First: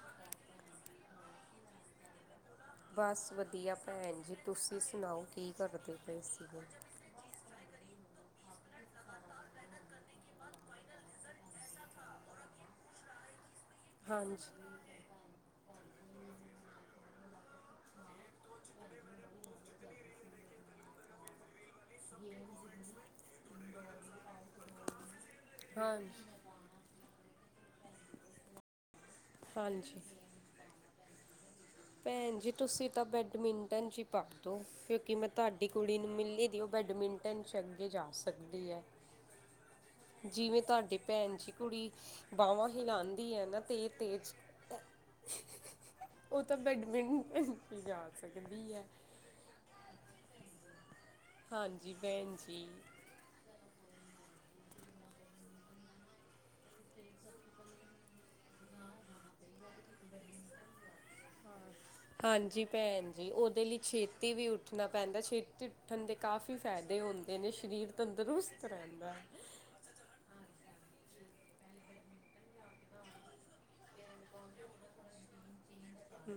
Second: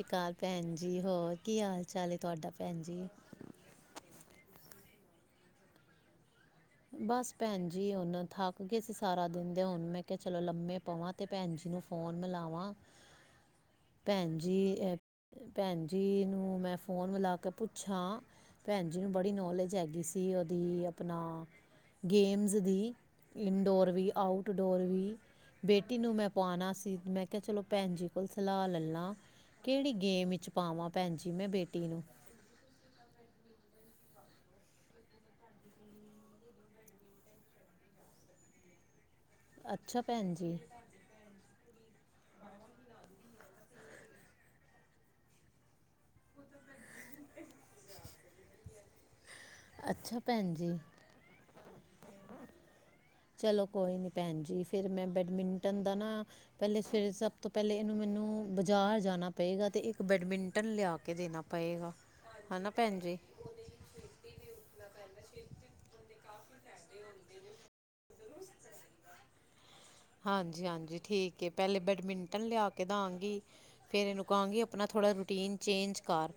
ਸਤਿ ਸ਼੍ਰੀ ਅਕਾਲ ਭੈਣ ਜੀ ਹੋਰ ਕੀ ਹਾਲ ਚਾਲ ਏ ਤੁਹਾਡਾ ਭੈਣ ਜੀ ਬਸ ਵਧੀਆ ਭੈਣ ਜੀ ਤੁਸੀਂ ਸੁਣਾਓ ਕੀ ਕਰਦੇ ਪਏ ਸੀਗੇ ਬਸ ਭੈਣ ਜੀ ਹੁਣ ਥੱਕ ਗਏ ਸੀ ਸਾਰਾ ਦਿਨ ਦੇ ਹੁਣ ਮੈਂ ਕਿਹਾ ਚਲੋ ਲੰਮੇ ਪਵਾਂ ਤੇ ਭੈਣ ਜੀ ਨੂੰ ਫੋਨ ਮਿਲਾਵਾਂ ਭੈਣ ਜੀ ਹਾਂਜੀ ਅ ਭੈਣ ਜੀ ਨੂੰ ਮੈਂ ਫੋਨ ਮਿਲਾ ਕੇ ਪੁੱਛਾਂ ਭੈਣ ਜੀ ਨੂੰ ਬੜੀ ਨੌਲੇਜ ਹੈਗੀ ਸੀ ਉਹਦੀ ਆਪਣਾ ਗੇਮਜ਼ ਦੀ ਇਨਡੋਰ ਵੀ ਆਊਟਡੋਰ ਵੀ ਬੇਟੀ ਨੂੰ ਹਾਂਜੀ ਮੈਂ ਪਾਉਣਾ ਸੀ ਮੈਂ ਕਿਹਾ ਚਲੋ ਭੈਣ ਜੀ ਕੋਲੋਂ ਸਲਾਹ ਲੈ ਲਾਂ ਕਿਹੜੀ ਹਾਂਜੀ ਗੇਮ ਵਿੱਚ ਪਾਵਾਂ ਭੈਣ ਜੀ ਮੈਂ ਬੇਟੀ ਨੂੰ ਭੈਣ ਜੀ ਤੁਸੀਂ ਤਾਂ ਬੈਡਮਿੰਟਨ 'ਚ ਹੀ ਪਾ ਦੋ ਕਿਉਂਕਿ ਮੈਂ ਤੁਹਾਡੀ ਕੁੜੀ ਨੂੰ ਮਿਲੀ ਦੀ ਉਹ ਬੈਡਮਿੰਟਨ 'ਚ ਅੱਗੇ ਜਾ ਸਕਦੀ ਐ ਅੱਛਾ ਭੈਣ ਜੀ ਜਿਵੇਂ ਤੁਹਾਡੇ ਭੈਣ ਜੀ ਕੁੜੀ ਬਾਂਵਾਂ ਹਿਲਾਾਂਉਂਦੀ ਐ ਨਾ ਤੇ ਤੇਜ਼ ਤੇਜ ਉਹ ਤਾਂ ਬੈਡਮਿੰਟਨ ਚ ਈ ਜਾ ਸਕਦੀ ਹੈ ਅੱਛਾ ਭੈਣ ਜੀ ਹਾਂਜੀ ਭੈਣ ਜੀ ਚਲੋ ਕੋਈ ਨੀ ਭੈਣ ਜੀ ਫਿਰ ਮੈਂ ਬੈਡਮਿੰਟਨ ਦਾ ਨਾ ਪੈਲੇ ਸਵੇਰੇ ਸਭ ਤੋਂ ਪੈਲੇ ਇਹਨੂੰ ਮੈਨੂੰ ਬਜ਼ਾਰ ਜਾਣਾ ਪਏਗਾ ਤੇ ਇੱਕ ਬੈਡਮਿੰਟਨ ਲਿਆ ਕੇ ਦੇਣਾ ਪਏਗਾ ਹਾਂਜੀ ਭੈਣ ਜੀ ਉਹਦੇ ਲਈ ਛੇਤੀ ਛੇਤੀ ਵੀ ਉੱਠਣਾ ਪੈਂਦਾ ਛੇਤੀ ਉੱਠਣ ਦੇ ਕਾਫ਼ੀ ਫਾਇਦੇ ਹੁੰਦੇ ਨੇ ਸਰੀਰ ਤੰਦਰੁਸਤ ਰਹਿੰਦਾ ਹਾਂਜੀ ਹਾਂਜੀ ਠੀਕ ਏ ਪੈਲੇ ਬੈਡਮਿੰਟਨ ਲਿਆ ਕੇ ਦਾਂਗੀ ਫੇਿਰ ਇਹਨੂੰ ਕਹਾਂਗੀ ਆਪਣਾ ਥੋੜ੍ਹਾ ਰੂਟੀਨ ਚੇਂਜ ਕਰ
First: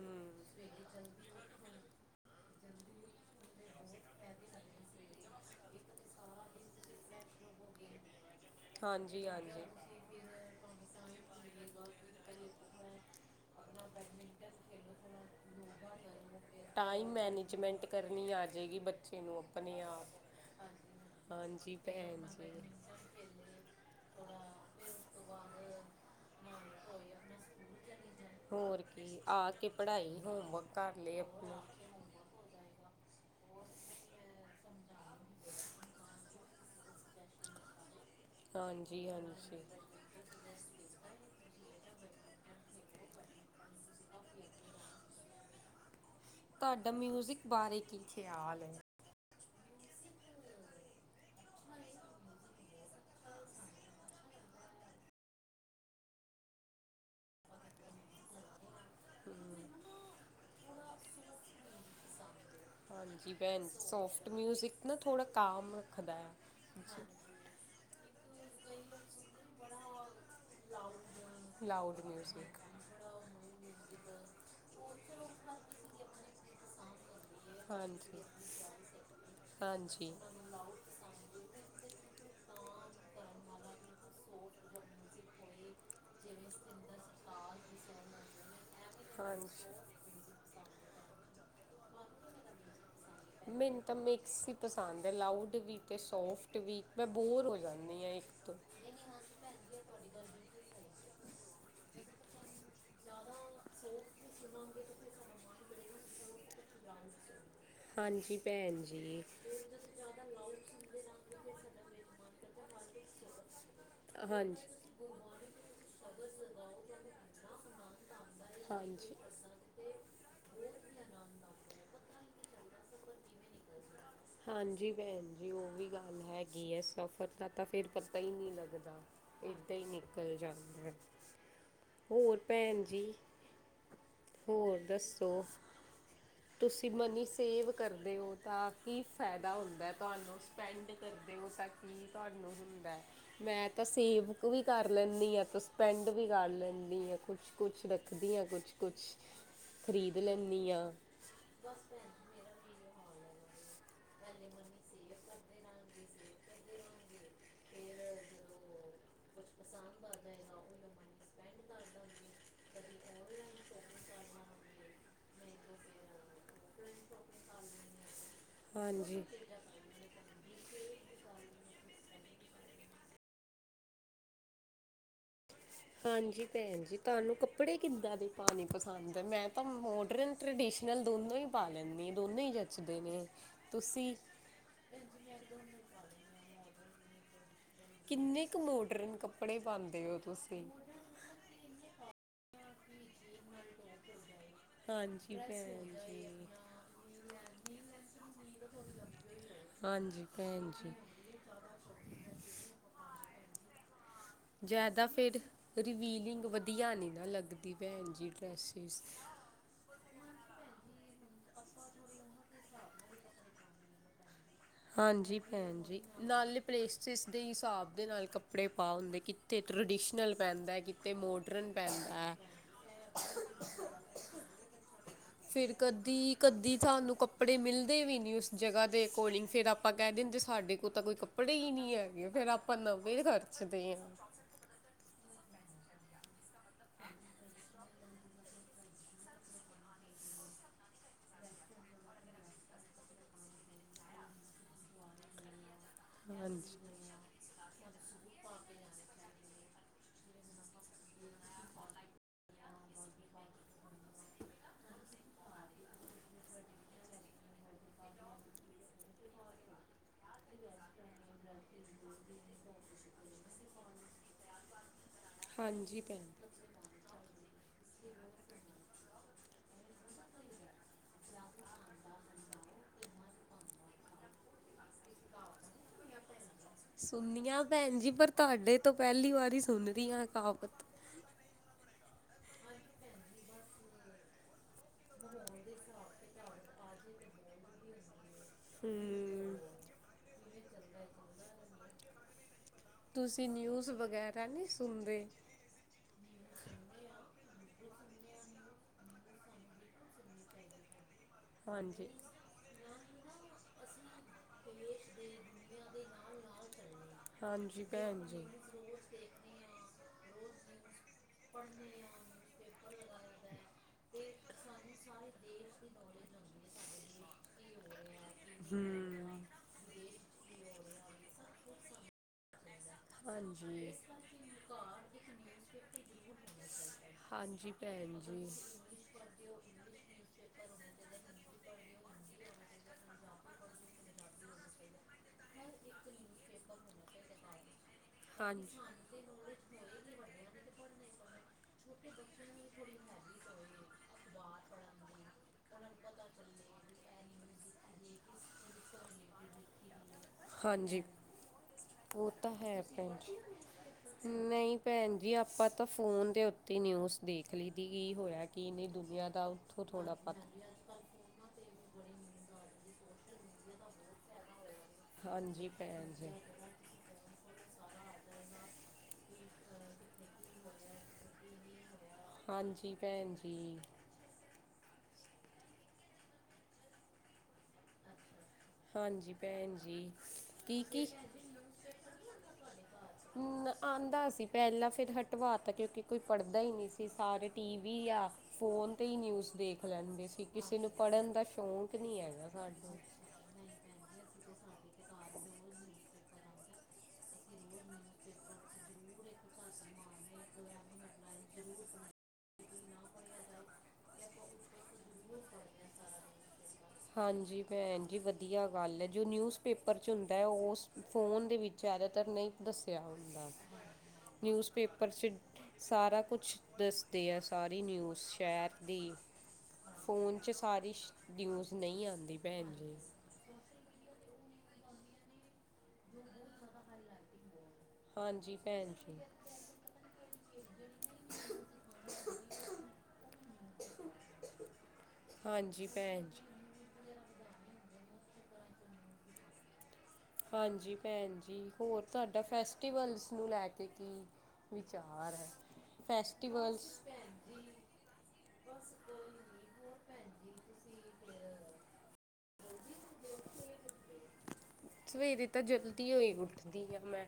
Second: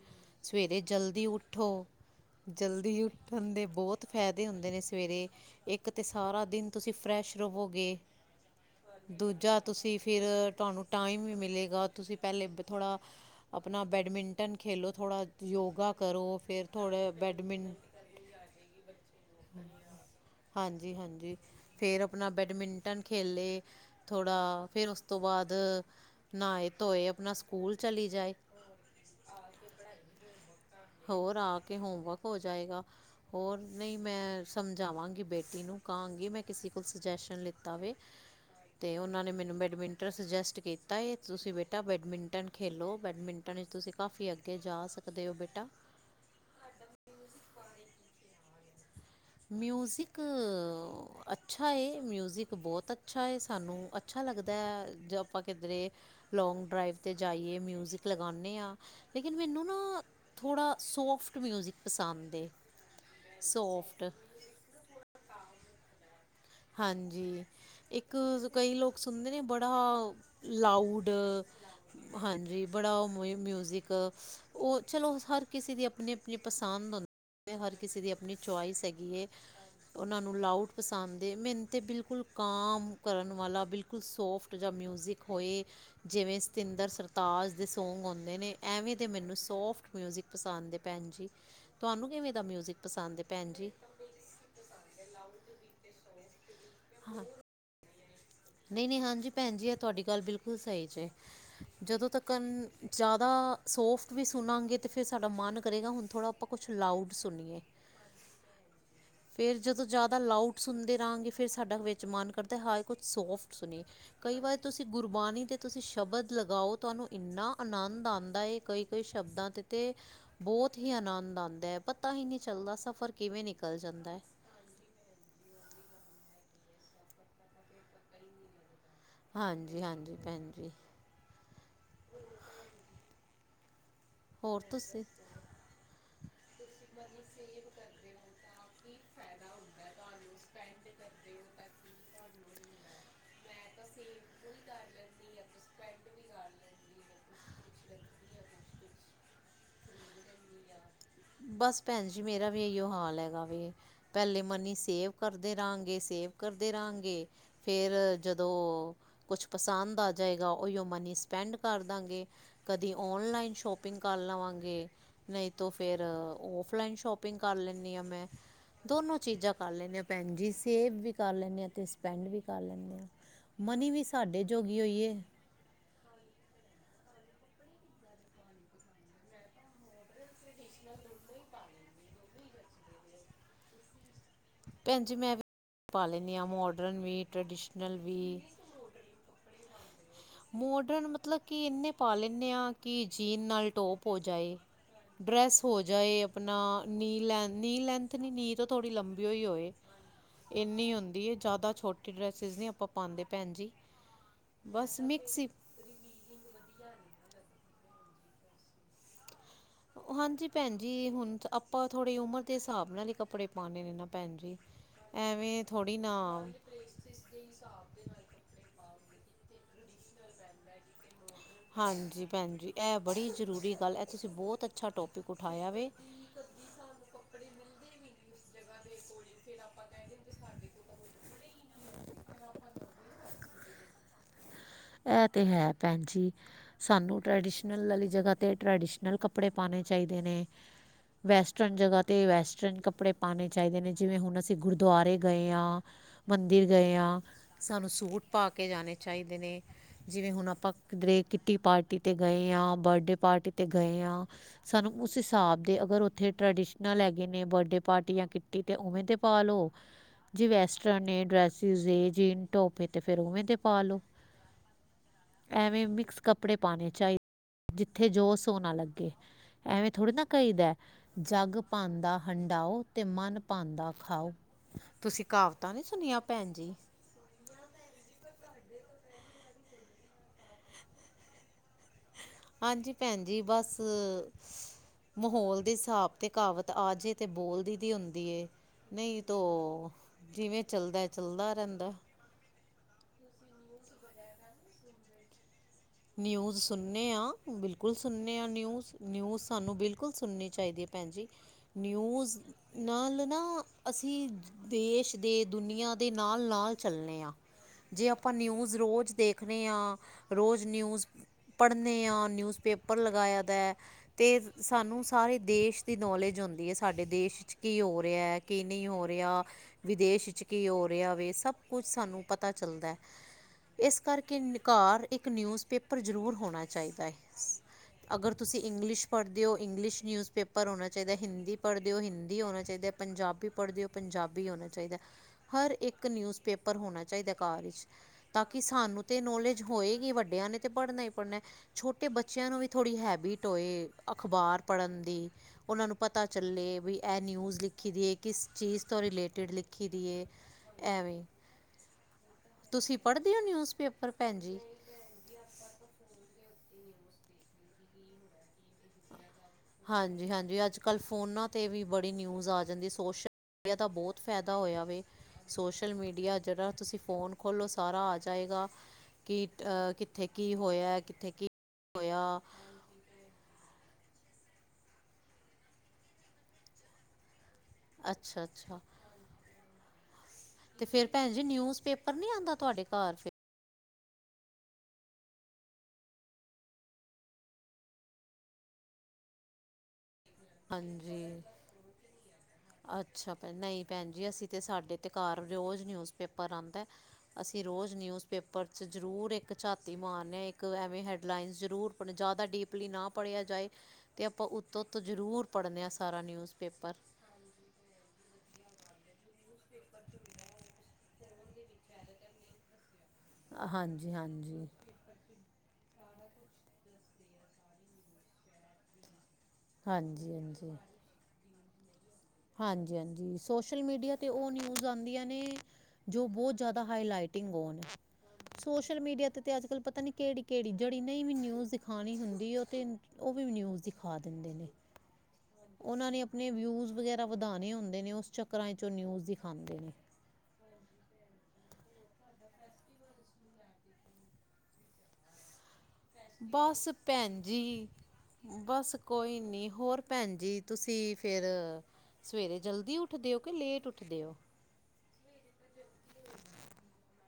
ਸਵੇਰੇ ਜਲਦੀ ਉੱਠੋ ਜਲਦੀ ਉੱਠਣ ਦੇ ਬਹੁਤ ਫੈਦੇ ਹੁੰਦੇ ਨੇ ਸਵੇਰੇ ਇੱਕ ਤੇ ਸਾਰਾ ਦਿਨ ਤੁਸੀਂ ਫਰੈਸ਼ ਰਵੋਗੇ ਹਾਂਜੀ ਹਾਂਜੀ ਦੂਜਾ ਤੁਸੀਂ ਫਿਰ ਤੁਹਾਨੂੰ ਟਾਈਮ ਵੀ ਮਿਲੇਗਾ ਤੁਸੀਂ ਪੈਲੇ ਥੋੜ੍ਹਾ ਆਪਣਾ ਬੈਡਮਿੰਟਨ ਖੇਲੋ ਥੋੜਾ ਯੋਗਾ ਕਰੋ ਫਿਰ ਟਾਈਮ ਥੋੜਾ ਮੈਨੇਜਮੈਂਟ ਬੈਡਮਿੰਨਟ ਕਰਨੀ ਆ ਜਾਵੇਗੀ, ਬੱਚੇ ਨੂੰ ਆਪਣੇ ਆਪ। ਹਾਂਜੀ, ਹਾਂਜੀ ਫੇਰ ਭੈਣ ਆਪਣਾ ਜੀ ਬੈਡਮਿੰਟਨ ਖੇਲੇ ਥੋੜ੍ਹਾ ਫਿਰ ਉਸ ਤੋਂ ਬਾਅਦ ਨਹਾਏ ਧੋਏ ਆਪਣਾ ਸਕੂਲ ਚਲੀ ਜਾਏ। ਹੋਰ ਕੀ ਆ ਕੇ ਪੜ੍ਹਾਈ ਹੋਮਵਰਕ ਕਰ ਲਏ ਹੋਰ ਆ ਆਪਣਾ। ਕੇ ਹੋਮਵਰਕ ਹੋ ਜਾਏਗਾ ਹੋਰ ਨਹੀਂ। ਮੈਂ ਸਮਝਾਵਾਂਗੀ ਬੇਟੀ ਨੂੰ ਕਹਾਂਗੀ ਮੈਂ ਕਿਸੇ ਕੋਲ ਸੁਜੈਸ਼ਨ ਲਿੱਤਾ ਵਵੇ ਅਤੇ ਹਾਂਜੀ ਉਹਨਾਂ ਨੇ ਮੈਨੂੰ ਹਾਂਜੀ ਬੈਡਮਿੰਟ ਅਸੀ ਸੁਜੈਸਟ ਕੀਤਾ ਹੈ ਤੁਸੀਂ ਬੇਟਾ ਬੈਡਮਿੰਟਨ ਖੇਲੋ ਬੈਡਮਿੰਟਨ ਵਿੱਚ ਤੁਸੀਂ ਕਾਫੀ ਅੱਗੇ ਜਾ ਸਕ ਕਦੇਓ ਬੇਟਾ ਤੁਹਾਡਾ ਮਿਊਜ਼ਿਕ ਬਾਰੇ ਕੀ ਖਿਆਲ ਏ। ਮਿਊਜ਼ਿਕ ਅੱਛਾ ਹੈ ਮਿਊਜ਼ਿਕ ਬਹੁਤ ਅੱਛਾ ਹੈ ਸਾਨੂੰ ਅ ਅੱਛਾ ਲੱਗਦਾ ਜੇ ਆਪਾਂ ਕਿਧਰੇ ਲੌਂਗ ਡਰਾਈਵ 'ਤੇ ਜਾਈਏ ਮਿਊਜ਼ਿਕ ਲਗਾਉਂਦੇ ਹਾਂ। ਲੇਕਿਨ ਮੈਨੂੰ ਨਾ ਥੋੜਾ ਸੋਫਟ ਮਿਜਿਕ ਪਸੰਦ ਏ। ਹਾਂਜੀ ਭੈਣ ਸੋਫਟ ਮਿਊਜਿਕ ਨਾ ਥੋੜਾ ਕਾਮ ਰੱਖਦਾ ਆ। ਹਾਂਜੀ ਇੱਕ ਕਈ ਲੋਕ ਸੁਣਦੇ ਨੇ ਬੜਾ ਲਾਊਡ ਲਾਊਡ ਮਿਊਜ਼ਿਕ ਹਾਂਜੀ। ਬੜਾ ਉਹ ਮਿਊਜਿਕ ਉਹ ਚਲੋ ਹਰ ਕਿਸੇ ਦੀ ਆਪਣੀ ਆਪਣੀ ਪਸੰਦ ਹੁੰਦੀ ਜਿ ਹਰ ਕਿਸੇ ਦੀ ਹਾਂਜੀ ਆਪਣੀ ਚੁਆਇਸ ਹੈਗੀ ਹੈ ਹਾਂਜੀ। ਉਹਨਾ ਨੂੰ ਲਾਊਟ ਪਸੰਦ ਅਤੇ ਮੈਨੂੰ ਤਾਂ ਬਿਲਕੁਲ ਕਾਮ ਕਰਨ ਵਾਲਾ ਬਿਲਕੁਲ ਸੋਫਟ ਜਾਂ ਮਿਊਜ਼ਿਕ ਹੋਏ ਜਿਵੇਂ ਸਤਿੰਦਰ ਸਰਤਾਜ ਦੇ ਸੌਂਗ ਆਉਂਦੇ ਨੇ ਐਵੇਂ ਦੇ ਮੈਨੂੰ ਹਾਂਜੀ। ਸੋਫਟ ਮਿਊਜ਼ਿਕ ਪਸੰਦ ਹੈ ਭੈਣ ਜੀ। ਤੁਹਾਨੂੰ ਕਿਵੇਂ ਦਾ ਮਿਊਜਿਕ ਪਸੰਦ ਹੈ ਭੈਣ ਜੀ? ਮੈਨੂੰ ਤਾਂ ਮਿਕਸ ਹੀ ਪਸੰਦ ਹੈ ਲਾਊਡ ਵੀ ਅਤੇ ਸੋਫਟ ਵੀ ਮੈਂ ਬੋਰ ਹੋ ਜਾਂਦੀ ਹਾਂ ਇੱਕ ਤੋਂ। ਨਹੀਂ ਨਹੀਂ ਹਾਂਜੀ ਭੈਣ ਜੀ ਹੈ ਤੁਹਾਡੀ ਗੱਲ ਬਿਲਕੁਲ ਸਹੀ 'ਜੇ ਜਦੋਂ ਤੱਕਨ ਜ਼ਿਆਦਾ ਸੋਫਟ ਵੀ ਸੁਣਾਂਗੇ ਤਾਂ ਫਿਰ ਸਾਡਾ ਮਨ ਕਰੇਗਾ ਹੁਣ ਥੋੜ੍ਹਾ ਆਪਾਂ ਕੁਛ ਲਾਊਡ ਸੁਣੀਏ। ਹਾਂਜੀ ਭੈਣ ਜੀ। ਫਿਰ ਜਦੋਂ ਜ਼ਿਆਦਾ ਲਾਊਡ ਸੁਣਦੇ ਰਹਾਂਗੇ ਫਿਰ ਸਾਡਾ ਵਿੱਚ ਮਨ ਕਰਦਾ ਹਾ ਕੁਛ ਸੋਫਟ ਸੁਣੀ ਕਈ ਵਾਰ ਹਾਂਜੀ ਤੁਸੀਂ ਗੁਰਬਾਣੀ ਤੇ ਤੁਸੀਂ ਸ਼ਬਦ ਲਗਾਓ ਤੁਹਾਨੂੰ ਇੰਨਾ ਆਨੰਦ ਆਉਂਦਾ ਇਹ ਕਈ ਕਈ ਹਾਂਜੀ ਸ਼ਬਦਾਂ ਤੇ ਅਤੇ ਬਹੁਤ ਹੀ ਆਨੰਦ ਆਉਂਦਾ ਹੈ ਪਤਾ ਹੀ ਨਹੀਂ ਚੱਲਦਾ ਸਫ਼ਰ ਕਿਵੇਂ ਨਿਕਲ ਜਾਂਦਾ ਹੈ। ਹਾਂਜੀ ਭੈਣ ਜੀ ਉਹ ਵੀ ਗੱਲ ਹੈਗੀ ਹੈ ਸਫ਼ਰ ਦਾ ਤਾਂ ਫਿਰ ਪਤਾ ਹੀ ਨਹੀਂ ਲੱਗਦਾ। ਏਦਾਂ ਹਾਂਜੀ ਹੀ ਹਾਂਜੀ ਨਿਕਲ ਭੈਣ ਜੀ ਜਾਂਦਾ ਹੈ ਹੋਰ ਭੈਣ ਜੀ। ਹੋਰ ਤੁਸੀਂ ਹੋਰ ਦੱਸੋ ਤੁਸੀਂ ਮਨੀ ਸੇਵ ਕਰਦੇ ਹੋ ਤਾਂ ਕੀ ਫਾਇਦਾ ਹੁੰਦਾ ਤੁਹਾਨੂੰ। ਸਪੈਂਡ ਕਰਦੇ ਹੋ ਤਾਂ ਕੀ ਤੁਹਾਨੂੰ ਹੁੰਦਾ ਮੈਂ ਤਾਂ ਸੇਵ ਵੀ ਕਰ ਲੈਂਦੀ ਹਾਂ, ਸਪੈਂਟ ਵੀ ਕਰ ਲੈਂਦੀ ਹਾਂ, ਕੁਛ ਕੁਛ ਰੱਖਦੀ ਹਾਂ, ਕੁਛ ਕੁਛ ਖ਼ਰੀਦ ਲੈਂਦੀ ਹਾਂ। ਬਸ ਭੈਣ ਜੀ ਮੇਰਾ ਵੀ ਇਹੀਓ ਹਾਲ ਹੈਗਾ ਵੇ। ਪਹਿਲੇ ਮਨੀ ਸੇਵ ਕਰਦੇ ਰਹਾਂਗੇ, ਸੇਵ ਕਰਦੇ ਰਹਾਂਗੇ ਫੇਰ ਜਦੋਂ ਕੁਛ ਪਸੰਦ ਆ ਜਾਏਗਾ ਉਹੀਓ ਮਨੀ ਸਪੈਂਡ ਕਰ ਦਾਂਗੇ। ਕਦੀ ਔਨਲਾਈਨ ਸ਼ੋਪਿੰਗ ਕਰ ਲਵਾਂਗੇ। ਨਹੀਂ ਤੋਂ ਫੇਰ ਔਫਲਾਈਨ ਸ਼ੋਪਿੰਗ ਕਰ ਲੈਦੀ ਆ ਮੈਂ ਦੋਨੋ ਹਾਂਜੀ ਚੀਜ਼ਾਂ ਕਰ ਲੈਣੀ ਹਾਂ ਭੈਣ ਜੀ ਸੇਵ ਵੀ ਕਰ ਲੈਣੇ ਆਂ ਤੇ ਸਪੈਂਡ ਵੀ ਕਰ ਲੈਣੇ ਹਾਂ। ਮਨੀ ਵੀ ਸਾਡੇ ਜੋਗੀ ਹੋਈਏ। ਹਾਂਜੀ ਭੈਣ ਜੀ ਤੁਹਾਨੂੰ ਕੱਪੜੇ ਕਿੱਦਾਂ ਦੇ ਪਾਨੇ ਪਸੰਦ ਐ ਮੈਂ ਤਾਂ ਮੋਡਰਨ ਟਰਡੀਸ਼ਨਲ ਦੋਨੋਂ ਈ ਪਾ ਲੈਨੀਂ ਆ, ਦੋਨੋਂ ਈ ਜੱਚਦੇ ਨੇ, ਤੁਸੀਂ? ਭੈਣ ਜੀ ਮੈਂ ਵੀ ਪਾ ਲੈਂਨੀ ਆ ਮੋਡਰਨ ਵੀ, ਟਰਡੀਸ਼ ਕਿੰਨੇ ਕ ਮੋਡਰਨ ਕੱਪੜੇ ਪਾਂਦੇ ਓ? ਮੋਡਰਨ ਮਤਲਬ ਕਿ ਇੰਨੇ ਪਾ ਲੈਂਨੇ ਆ ਕਿ ਜੀਨ ਨਾਲ ਟੋਪ ਹੋ ਜਾਏ। ਹਾਂ। ਡਰੈਸ ਹੋ ਜਾਏ ਆਪਣਾ ਨੀ ਲ ਨੀ ਲੈਂਥ ਨੀ, ਨੀ ਤੋਂ ਥੋੜੀ ਲੰਬੀ ਹੋਈ ਹੋਏ। ਹਾਂਜੀ ਭੈਣ ਜੀ ਏਨੀ ਹੁੰਦੀ ਏ ਜਿਆਦਾ ਛੋਟੀ ਡਰੈਸਿਸ ਨੀ ਆਪਾਂ ਪਾਂਦੇ ਭੈਣ ਜੀ। ਬਸ ਜਿਆਦਾ ਮਿਕਸ ਫੇਟ ਹੀ ਰਿਵੀਲਿੰਗ ਵਧੀਆ ਨੀ ਨਾ ਲੱਗਦੀ ਭੈਣ ਜੀ ਡਰੈਸਿਸ। ਹਾਂਜੀ ਭੈਣ ਜੀ ਹੁਣ ਤਾਂ ਆਪਾਂ ਥੋੜੀ ਉਮਰ ਦੇ ਹਿਸਾਬ ਨਾਲ ਈ ਕੱਪੜੇ ਪਾਣੇ ਨੇ ਨਾ ਭੈਣ ਜੀ। ਹਾਂਜੀ ਐਵੇਂ ਭੈਣ ਥੋੜ੍ਹੀ ਜੀ ਨਾ ਨਾਲੇ ਪਲੇਸਿਸ ਦੇ ਹਿਸਾਬ ਦੇ ਨਾਲ ਕੱਪੜੇ ਪਾ ਹੁੰਦੇ ਕਿੱਥੇ ਟਰਡੀਸ਼ਨਲ ਪੈਂਦਾ, ਕਿ ਤੇ ਮੋਡਰਨ ਹਾਂਜੀ ਪੈਂਦਾ। ਭੈਣ ਜੀ ਇਹ ਬੜੀ ਜ਼ਰੂਰੀ ਗੱਲ ਹੈ ਤੁਸੀਂ ਬੋਤ ਅੱਛਾ ਟੋਪਿਕ ਉਠਾਇਆ ਫਿਰ ਵੇ ਕਦੀ-ਕਦੀ ਸਾਨੂੰ ਕੱਪੜੇ ਮਿਲਦੇ ਵੀ ਨੀ ਉਸ ਜਗਾ ਦੇ ਕੋਲਿੰਗ ਫੇਰ ਆਪਾਂ ਕਹਿ ਦਿੰਦੇ ਸਾਡੇ ਕੋਲ ਤਾਂ ਕੋਈ ਕੱਪੜੇ ਈ ਨੀ ਹੈਗੇ ਫੇਰ ਆਪਾਂ ਨਵੇਂ ਖਰਚਦੇ ਆ। ਐ 'ਤੇ ਹੈ ਭੈਣ ਜੀ। ਸਾਨੂੰ ਟਰਡੀਸ਼ਨਲ ਆਲੀ ਜਗਾ 'ਤੇ ਟਰਡੀਸ਼ਨਲ ਕੱਪੜੇ ਪਾਨੇ ਚਾਈਦੇ ਨੇ ਵੈਸਟਰਨ ਜਗਾ 'ਤੇ ਵੈਸਟਰਨ ਕੱਪੜੇ ਪਾਨੇ ਚਾਈਦੇ ਨੇ ਜਿਵੇਂ ਹੁਣ ਅਸੀਂ ਗੁਰਦੁਆਰੇ ਗਏ ਆ ਮੰਦਿਰ ਹਾਂਜੀ ਗਏ ਆ ਸਾਨੂੰ ਸੂਟ ਪਾ ਕੇ ਜਾਣੇ ਚਾਈਦੇ ਨੇ। ਜਿਵੇਂ ਹੁਣ ਆਪਾਂ ਕਿਧਰੇ ਕਿੱਟੀ ਪਾਰਟੀ 'ਤੇ ਗਏ ਆ, ਬਰਡੇ ਪਾਰਟੀ 'ਤੇ ਗਏ ਆ। ਸਾਨੂੰ ਉਸ ਹਿਸਾਬ ਦੇ ਅਗਰ ਉੱਥੇ ਟਰੈਡੀਸ਼ਨਲ ਹੈਗੇ ਨੇ ਬਰਡੇ ਪਾਰਟੀ ਜਾਂ ਕਿ ਟੀ 'ਤੇ ਉਵੇਂ ਦੇ ਪਾ ਲੋ ਜੇ ਵੈਸਟਰਨ ਏ, ਡਰੈਸਿਸ ਏ, ਜੀਨ ਟੋਪ ਏ 'ਤੇ ਫੇਰ ਉਵੇਂ ਦੇ ਪਾਲੋ। ਐਵੇਂ ਹਾਂਜੀ ਮਿਕਸ ਭੈਣ ਕੱਪੜੇ ਪਾਣੇ ਚਾਈ, ਜਿੱਥੇ ਜੋ ਸੋਨਾ ਲੱਗੇ। ਐਵੇਂ ਥੋੜੀ ਨਾ ਕਈ‌ ਦੈ। ਜਗ ਭਾਉਂਦਾ ਹੰਢਾਓ 'ਤੇ ਮਨ ਭਾਉਂਦਾ ਖਾਓ। ਤੁਸੀਂ ਕਹਾਵਤਾਂ ਨੀ ਸੁਣੀਆਂ ਭੈਣ ਜੀ? ਸੁਣੀ ਆ ਭੈਣ ਜੀ ਪਰ ਤੁਹਾਡੇ ਤੋਂ ਪਹਿਲੀ ਵਾਰੀ ਸੁਣ ਰੀਆ ਕਹਾਵਤ। ਹਾਂਜੀ ਭੈਣ ਜੀ ਬਸ ਮਾਹੌਲ ਦੇ ਹਿਸਾਬ 'ਤੇ ਕਹਾਵਤ ਆ ਜੇ 'ਤੇ ਬੋਲਦੀ ਦੀ ਹੁੰਦੀ ਏ। ਨਈ ਹਮ ਤੋਂ ਜਿਵੇਂ ਚੱਲਦਾ, ਚੱਲਦਾ ਰਹਿੰਦਾ। ਤੁਸੀਂ ਨਿਊਜ਼ ਵਗੈਰਾ ਨੀ ਸੁਨਦੇ? ਨਿਊਜ਼ ਸੁਨੇ ਆ, ਬਿਲਕੁੱਲ ਸੁਨੇ ਆ ਨਿਊਜ਼, ਨਿਊਜ਼ ਸਾਨੂੰ ਬਿਲਕੁੱਲ ਸੁਨੀ ਚਾਈਦੀ ਏ ਭੈਣ ਜੀ ਹਾਂਜੀ ਨਿਊਜ਼ ਨਾਲ ਨਾ ਅਸੀਂ ਦੇਸ਼ ਦੇ, ਦੁਨੀਆਂ ਦੇ ਨਾਲ-ਨਾਲ ਚੱਲਨੇ ਆ, ਹਾਂਜੀ ਜੇ ਭੈਣ ਆਪਾਂ ਜੀ ਨਿਊਜ਼ ਰੋਜ਼ ਦੇ ਖਨੇ ਆ, ਰੋਜ਼ ਨਿਊਜ਼ ਪੜਨੇ ਆ, ਨਿਊਜ਼ ਪੇਪਰ ਲਗਾਇਆ ਦਾ ਐ 'ਤੇ ਸਾਨੂੰ ਸਾਰੇ ਦੇਸ਼ ਦੀ ਨੌਲੇਜ ਹੁੰਦੀ ਏ, ਸਾਡੇ ਦੇਸ਼ 'ਚ ਕੀ ਹੋ ਰੇ ਐ ਕੀ ਨੀ ਹੋ ਰੇਆ, ਹਮ ਵਿਦੇਸ਼ 'ਚ ਕੀ ਹੋ ਰੇਆ ਵੇ ਸਭ ਕੁੱਛ ਸਾਨੂੰ ਪਤਾ ਚੱਲਦੈ। ਹਾਂਜੀ ਇਸ ਕਰਕੇ ਨ ਕਾਰ ਇੱ ਕ ਨਿਊਜ਼ ਪੇਪਰ ਜ਼ਰੂਰ ਹੋਣਾ ਚਾਈਦਾ ਐ, ਹਾਂਜੀ ਭੈਣ ਅਗਰ ਜੀ ਤੁਸੀਂ ਇੰਗਲਿਸ਼ ਪੜਦੇ ਓ ਇੰਗਲਿਸ਼ ਨਿਊਜ਼ ਪੇਪਰ ਹੋਣਾ ਚਾਈਦੈ, ਹਿੰਦੀ ਪੜਦੇ ਓ ਹਿੰਦੀ ਹੋਣਾ ਚਾਈਦੈ, ਪੰਜਾਬੀ ਪੜਦੇ ਓ ਪੰਜਾਬੀ ਹੋਣਾ ਚਾਈਦੈ, ਹਰ ਇੱਕ ਨਿਊਜ਼ ਪੇਪਰ ਹੋਣਾ ਚਾਈਦੈ ਘਾਰ ਵਿਚ। ਤਾਂ ਕਿ ਹਾਂਜੀ ਸਾਨੂੰ 'ਤੇ ਨੌਲੇਜ ਹੋਏਗੀ ਵੱਡਿਆਂ ਨੇ 'ਤੇ ਪੜਨਾ ਈ ਪੜਨੈ ਛੋਟੇ ਬੱਚਿਆਂ ਨੂੰ ਵੀ ਥੋੜ੍ਹੀ ਹੈਬਿਟ ਹੋਏ ਅਖਬਾਰ ਪੜ੍ਹਨ ਦੀ ਉਹਨਾ ਨੂੰ ਪਤਾ ਚੱਲੇ, ਵੀ ਐਹ ਨਿਊਜ ਲਿਖੀ ਦੀ ਏ, ਕਿਸ ਚੀਜ਼ ਤੋਂ ਰਿਲੇਟੀਡ ਲਿਖ ਲਿੱਖੀ ਦੀ ਏ ਹਾਂਜੀ ਐਵੇਂ ਉਹ ਤਾਂ ਹੈ ਤੁਸੀਂ ਫਨ ਪੜ੍ਹਦੇ ਹੋ ਨਿਊਜ਼ਪੇਪਰ ਭੈਣ ਜੀ ਨਈ ਭੈਣ ਜੀ ਆਪਾਂ ਤਾਂ ਫੋਨ ਦੇ ਉੱਤੇ ਨਿਊਜ਼ ਦੇਖ ਲਈ ਦੀ ਏ ਹੋਇਆ ਕਿ ਇੰਨੀ ਦੁਨੀਆ ਦਾ ਥੋੜ੍ਹਾ ਹਾਂਜੀ- ਪਤਾ ਹਾਂਜੀ। ਅੱਜ-ਕੱਲ੍ਹ ਫੋਨਾਂ ਤੇ ਵੀ ਬੜੀ ਨਿਊਜ਼ ਆ ਜਾਂਦੀ, ਸੋਸ਼ਲ ਦਾ ਤਾ ਬੋਤ ਫਾਇਦਾ ਹੋਇਆ ਵੇ, ਹਾਂਜੀ ਸੋਸ਼ਲ ਭੈਣ ਜੀ ਮੀਡੀਆ ਜਿਹੜਾ ਤੁਸੀਂ ਫੋਨ ਖੋਲੋ ਸਾਰਾ ਆ ਜਾਏਗਾ। ਕੀ ਕਿਟ-ਕਿੱਥੇ ਕੀ ਹੋਇਆ, ਕਿੱਥੇ ਕੀ ਨੀ ਹੋਇਆ। ਹਾਂਜੀ, ਭੈਣ ਜੀ‌। ਅੱਛਾ-ਅੱਛਾ। ਹਾਂਜੀ, ਭੈਣ ਜੀ। ਕੀ ਤੇ ਫੇਰ ਕੀ ਭੈਣ ਜੀ, ਨਿਊਜ਼ ਪੇਪਰ ਨੀ ਆਦਾ ਤੁਆਡੇ ਘਰ ਫ? ਹੂੰ ਆਦਾ ਸੀ ਪਹਿਲਾਂ ਫਿਰ ਹਟਵਾ ਤਾ ਕਿਉਂਕਿ ਕੋਈ ਪੜ੍ਹਦਾ ਹੀ ਨਈ ਸੀ, ਸਾਰੇ ਟੀ ਵੀ ਯਾ ਫੋਨ ਤੇ ਹੀ ਨਿਊਜ਼ ਦੇਖ ਲੈਂਦੇ ਸੀ, ਕਿਸੇ ਨੂੰ ਪੜ੍ਹਨ ਹਾਂਜੀ ਦਾ ਸ਼ੌਕ ਨਹੀਂ ਹੈਗਾ ਸਾਡੇ। ਅੱਛਾ ਭੈ ਨਈ ਭੈਣ ਜੀ, ਅਸੀਂ ਤੇ ਸਾਡੇ ਤੇ ਘਰ ਰੋਜ਼ ਨਿਊਜ਼ ਪੇਪਰ ਆਂਦਾ ਐ। ਅਸੀਂ ਰੋਜ ਨਿਊਜ ਪੇਪਰ ਚ ਜਰੂਰ ਇੱਕ ਝਾਤੀ ਮਾਰਨ ਆ ਇੱਕ ਐਵੇਂ ਹੈਡ ਲਾਈਨ ਜਰੂਰ ਆਪ ਜ਼ਿਆਦਾ ਡੀਪਲੀ ਨਾ ਪੜ੍ਹਿਆ ਜਾਏ ਤੇ ਆਪਾਂ ਉੱਤੋ- ਉੱਤੋ ਜ਼ਰੂਰ ਪੜ੍ਹਨੇ ਆਂ ਸਾਰਾ ਨਿਊਜ਼ ਪੇਪਰ। ਹਾਂਜੀ ਭੈਣ ਜੀ ਵਧੀਆ ਗੱਲ ਏ, ਜੋ ਨਿਊਜ਼ ਪੇਪਰ 'ਚ ਹੁੰਦਾ ਓ ਉਸ ਫੋਨ ਦੇ ਵਿੱਚ ਜ਼ਿਆਦਾਤਰ ਨਈ ਦੱਸਿਆ ਹੁੰਦਾ, ਹਾਂਜੀ ਹਾਂਜੀ ਨਿਊਜ਼ ਪੇਪਰ ਪੇਪਰ ਚ ਸਾਰਾ ਕੁਛ ਦੱਸਦੇ ਆ, ਸਾਰੀ ਨਿਊਜ਼ ਸ਼ਹਿਰ ਦੀ ਹਾਂਜੀ ਫੋਨ 'ਚ ਹਾਂਜੀ ਸਾਰੀ ਸ਼ ਨਿਊਜ਼ ਨਈ ਆਂਦੀ। ਹਾਂਜੀ ਹਾਂਜੀ। ਸੋਸ਼ਲ ਮੀਡੀਆ ਤੇ ਓ ਨਿਊਜ਼ ਆਂਦੀਆਂ ਨੇ ਜੋ ਬੋਤ ਜਿਆਦਾ ਹਾਈਲਾਈਟਿੰਗ ਹੋਣ। ਹਾਂਜੀ। ਭੈਣ ਸੋਸ਼ਲ- ਜੀ ਮੀਡੀਆ ਤੇ ਤੇ ਅੱਜ- ਕੱਲ੍ਹ ਪਤਾ ਨੀ ਕਿਹੜੀ- ਕਿਹੜੀ ਜਿਹੜੀ ਨਹੀਂ ਵੀ ਨਿਊਜ਼ ਦਿਖਾਉਣੀ ਹੁੰਦੀ, ਉਹ ਤੇ ਉਹ ਵੀ ਨਿਊਜ਼ ਦਿਖਾ ਦਿੰਦੇ ਨੇ, ਹਾਂਜੀ ਉਹਨਾਂ ਨੇ ਭੈਣ ਜੀ ਆਪਣੇ ਵਿਊ ਵਧਾਣੇ ਹੁੰਦੇ ਨੇ, ਉਸ ਚੱਕਰਾਂ ਚ ਨਿਊਜ਼ ਦਿਖਾਉਂਦੇ ਨੇ। ਹਾਂਜੀ, ਭੈਣ ਜੀ ਹੋਰ ਤੁਹਾਡਾ ਫੈਸਟੀਵਲਸ ਨੂੰ ਲੈ ਕੇ ਕੀ ਵਿਚਾਰ ਐ, ਫੈਸਟੀਵਲਸ ਬਸ ਭੈਣ ਜੀ। ਬਸ ਕੋਈ ਨੀ ਹੋਰ ਭੈਣ ਜੀ, ਤੁਸੀਂ ਫੇਰ ਸਵੇਰੇ ਜਲਦੀ ਉੱਠਦੇ ਓ, ਕਿ ਲੇਟ ਉੱਠਦੇ ਓ? ਸਵੇਰੇ ਤਾਂ ਜਲਦੀ ਹੋਈ ਉੱਠਦੀ ਆ ਮੈਂ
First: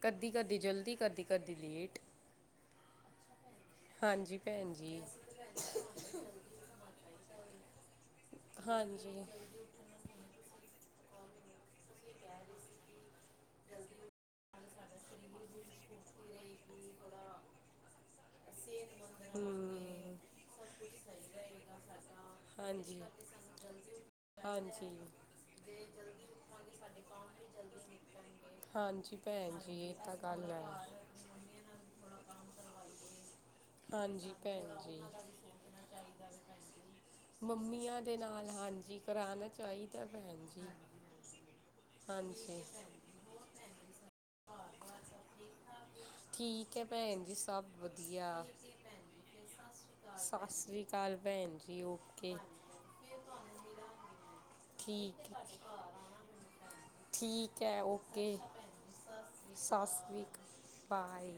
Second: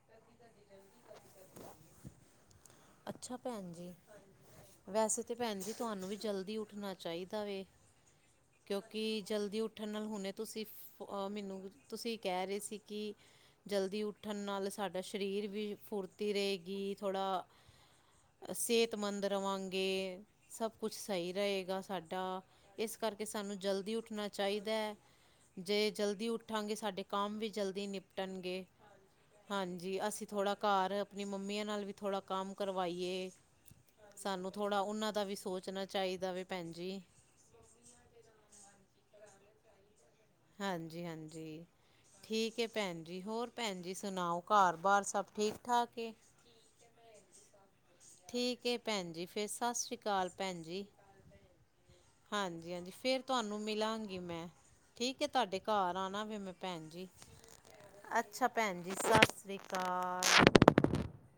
ਕਦੀ-ਕਦੀ ਜਲਦੀ, ਕਦੀ-ਕਦੀ ਲੇਟ ਅੱਛਾ, ਭੈਣ ਜੀ। ਹਾਂਜੀ ਭੈਣ ਜੀ ਵੈਸੇ ਤੇ ਭੈਣ ਜੀ, ਤੁਹਾਨੂੰ ਵੀ ਜਲਦੀ ਉੱਠਣਾ ਚਾਹੀਦਾ ਵੈ ਹਾਂਜੀ ਕਿਉਂਕਿ ਜਲਦੀ ਉੱਠਣ ਨਾਲ ਹੁਣੇ ਤੁਸੀਂ ਫ ਅਹ ਮੈਨੂੰ ਤੁਸੀਂ ਕਹਿ ਰਹੇ ਸੀ ਕੀ ਜਲਦੀ ਉੱਠਣ ਨਾਲ ਸਾਡਾ ਸਰੀਰ ਵੀ ਫੁਰਤੀ ਰਹੇਗੀ, ਥੋੜ੍ਹਾ ਸਿਹਤਮੰਦ ਰਵਾਂਗੇ ਸਭ ਕੁਛ ਸਹੀ ਰਹੇਗਾ ਸਾਡਾ, ਇਸ ਹਾਂਜੀ ਕਰਕੇ ਸਾਨੂੰ ਜਲਦੀ ਉੱਠਣਾ ਚਾਈਦਾ ਐ। ਹਾਂਜੀ ਜੇ ਜਲਦੀ ਉੱਠਾਂਗੇ, ਸਾਡੇ ਕੰਮ ਵੀ ਜਲਦੀ ਨਿਪਟਣਗੇ। ਹਾਂਜੀ ਭੈਣ ਜੀ ਇਹ ਹਾਂਜੀ, ਤਾਂ ਅਸੀਂ ਗੱਲ ਥੋੜ੍ਹਾ ਹੈ ਘਰ ਆਪਣੀ ਮੰਮੀਆਂ ਨਾਲ ਵੀ ਥੋੜਾ ਕੰਮ ਕਰਵਾਈਏ। ਹਾਂਜੀ ਸਾਨੂੰ ਭੈਣ ਥੋੜ੍ਹਾ ਜੀ ਉਹਨਾਂ ਦਾ ਵੀ ਸੋਚਣਾ ਚਾਈਦਾ ਵੇ ਭੈਣ ਜੀ ਮੰਮੀਆਂ ਦੇ ਨਾਲ, ਹਾਂਜੀ ਕਰਾਣਾ ਚਾਹੀਦਾ। ਤਾਂ ਭੈਣ ਜੀ ਹਾਂਜੀ ਹਾਂਜੀ ਠੀਕ ਹਾਂਜੀ ਹੈ ਭੈਣ ਜੀ ਹੋਰ ਭੈਣ ਜੀ ਸੁਣਾਓ, ਘਰ ਬਾਰ ਸਬ ਠੀਕ ਠਾਕ ਐ ਠੀਕ ਹੈ ਭੈਣ ਜੀ ਸਭ ਵਧੀਆ ਠੀਕ ਏ ਭੈਣ ਜੀ ਫੇਰ ਸਤਿ ਸ੍ਰੀ ਅਕਾਲ ਸਤਿ ਭੈਣ ਜੀ, ਸ਼੍ਰੀ ਅਕਾਲ ਭੈਣ ਜੀ ਓਕੇ ਹਾਂਜੀ ਹਾਂਜੀ ਫੇਰ ਤੁਹਾਨੂੰ ਮਿਲਾਂਗੀ ਮੈਂ ਠੀਕ ਏ ਤੁਹਾਡੇ ਘਰ ਆਣਾ ਫੇਰ ਮੈਂ ਭੈਣ ਜੀ, ਠੀਕ ਹੈ ਓਕੇ ਅੱਛਾ ਭੈਣ ਜੀ ਸੱਸ ਸਤਿ ਸ੍ਰੀ ਅਕਾਲ ਬਾਏ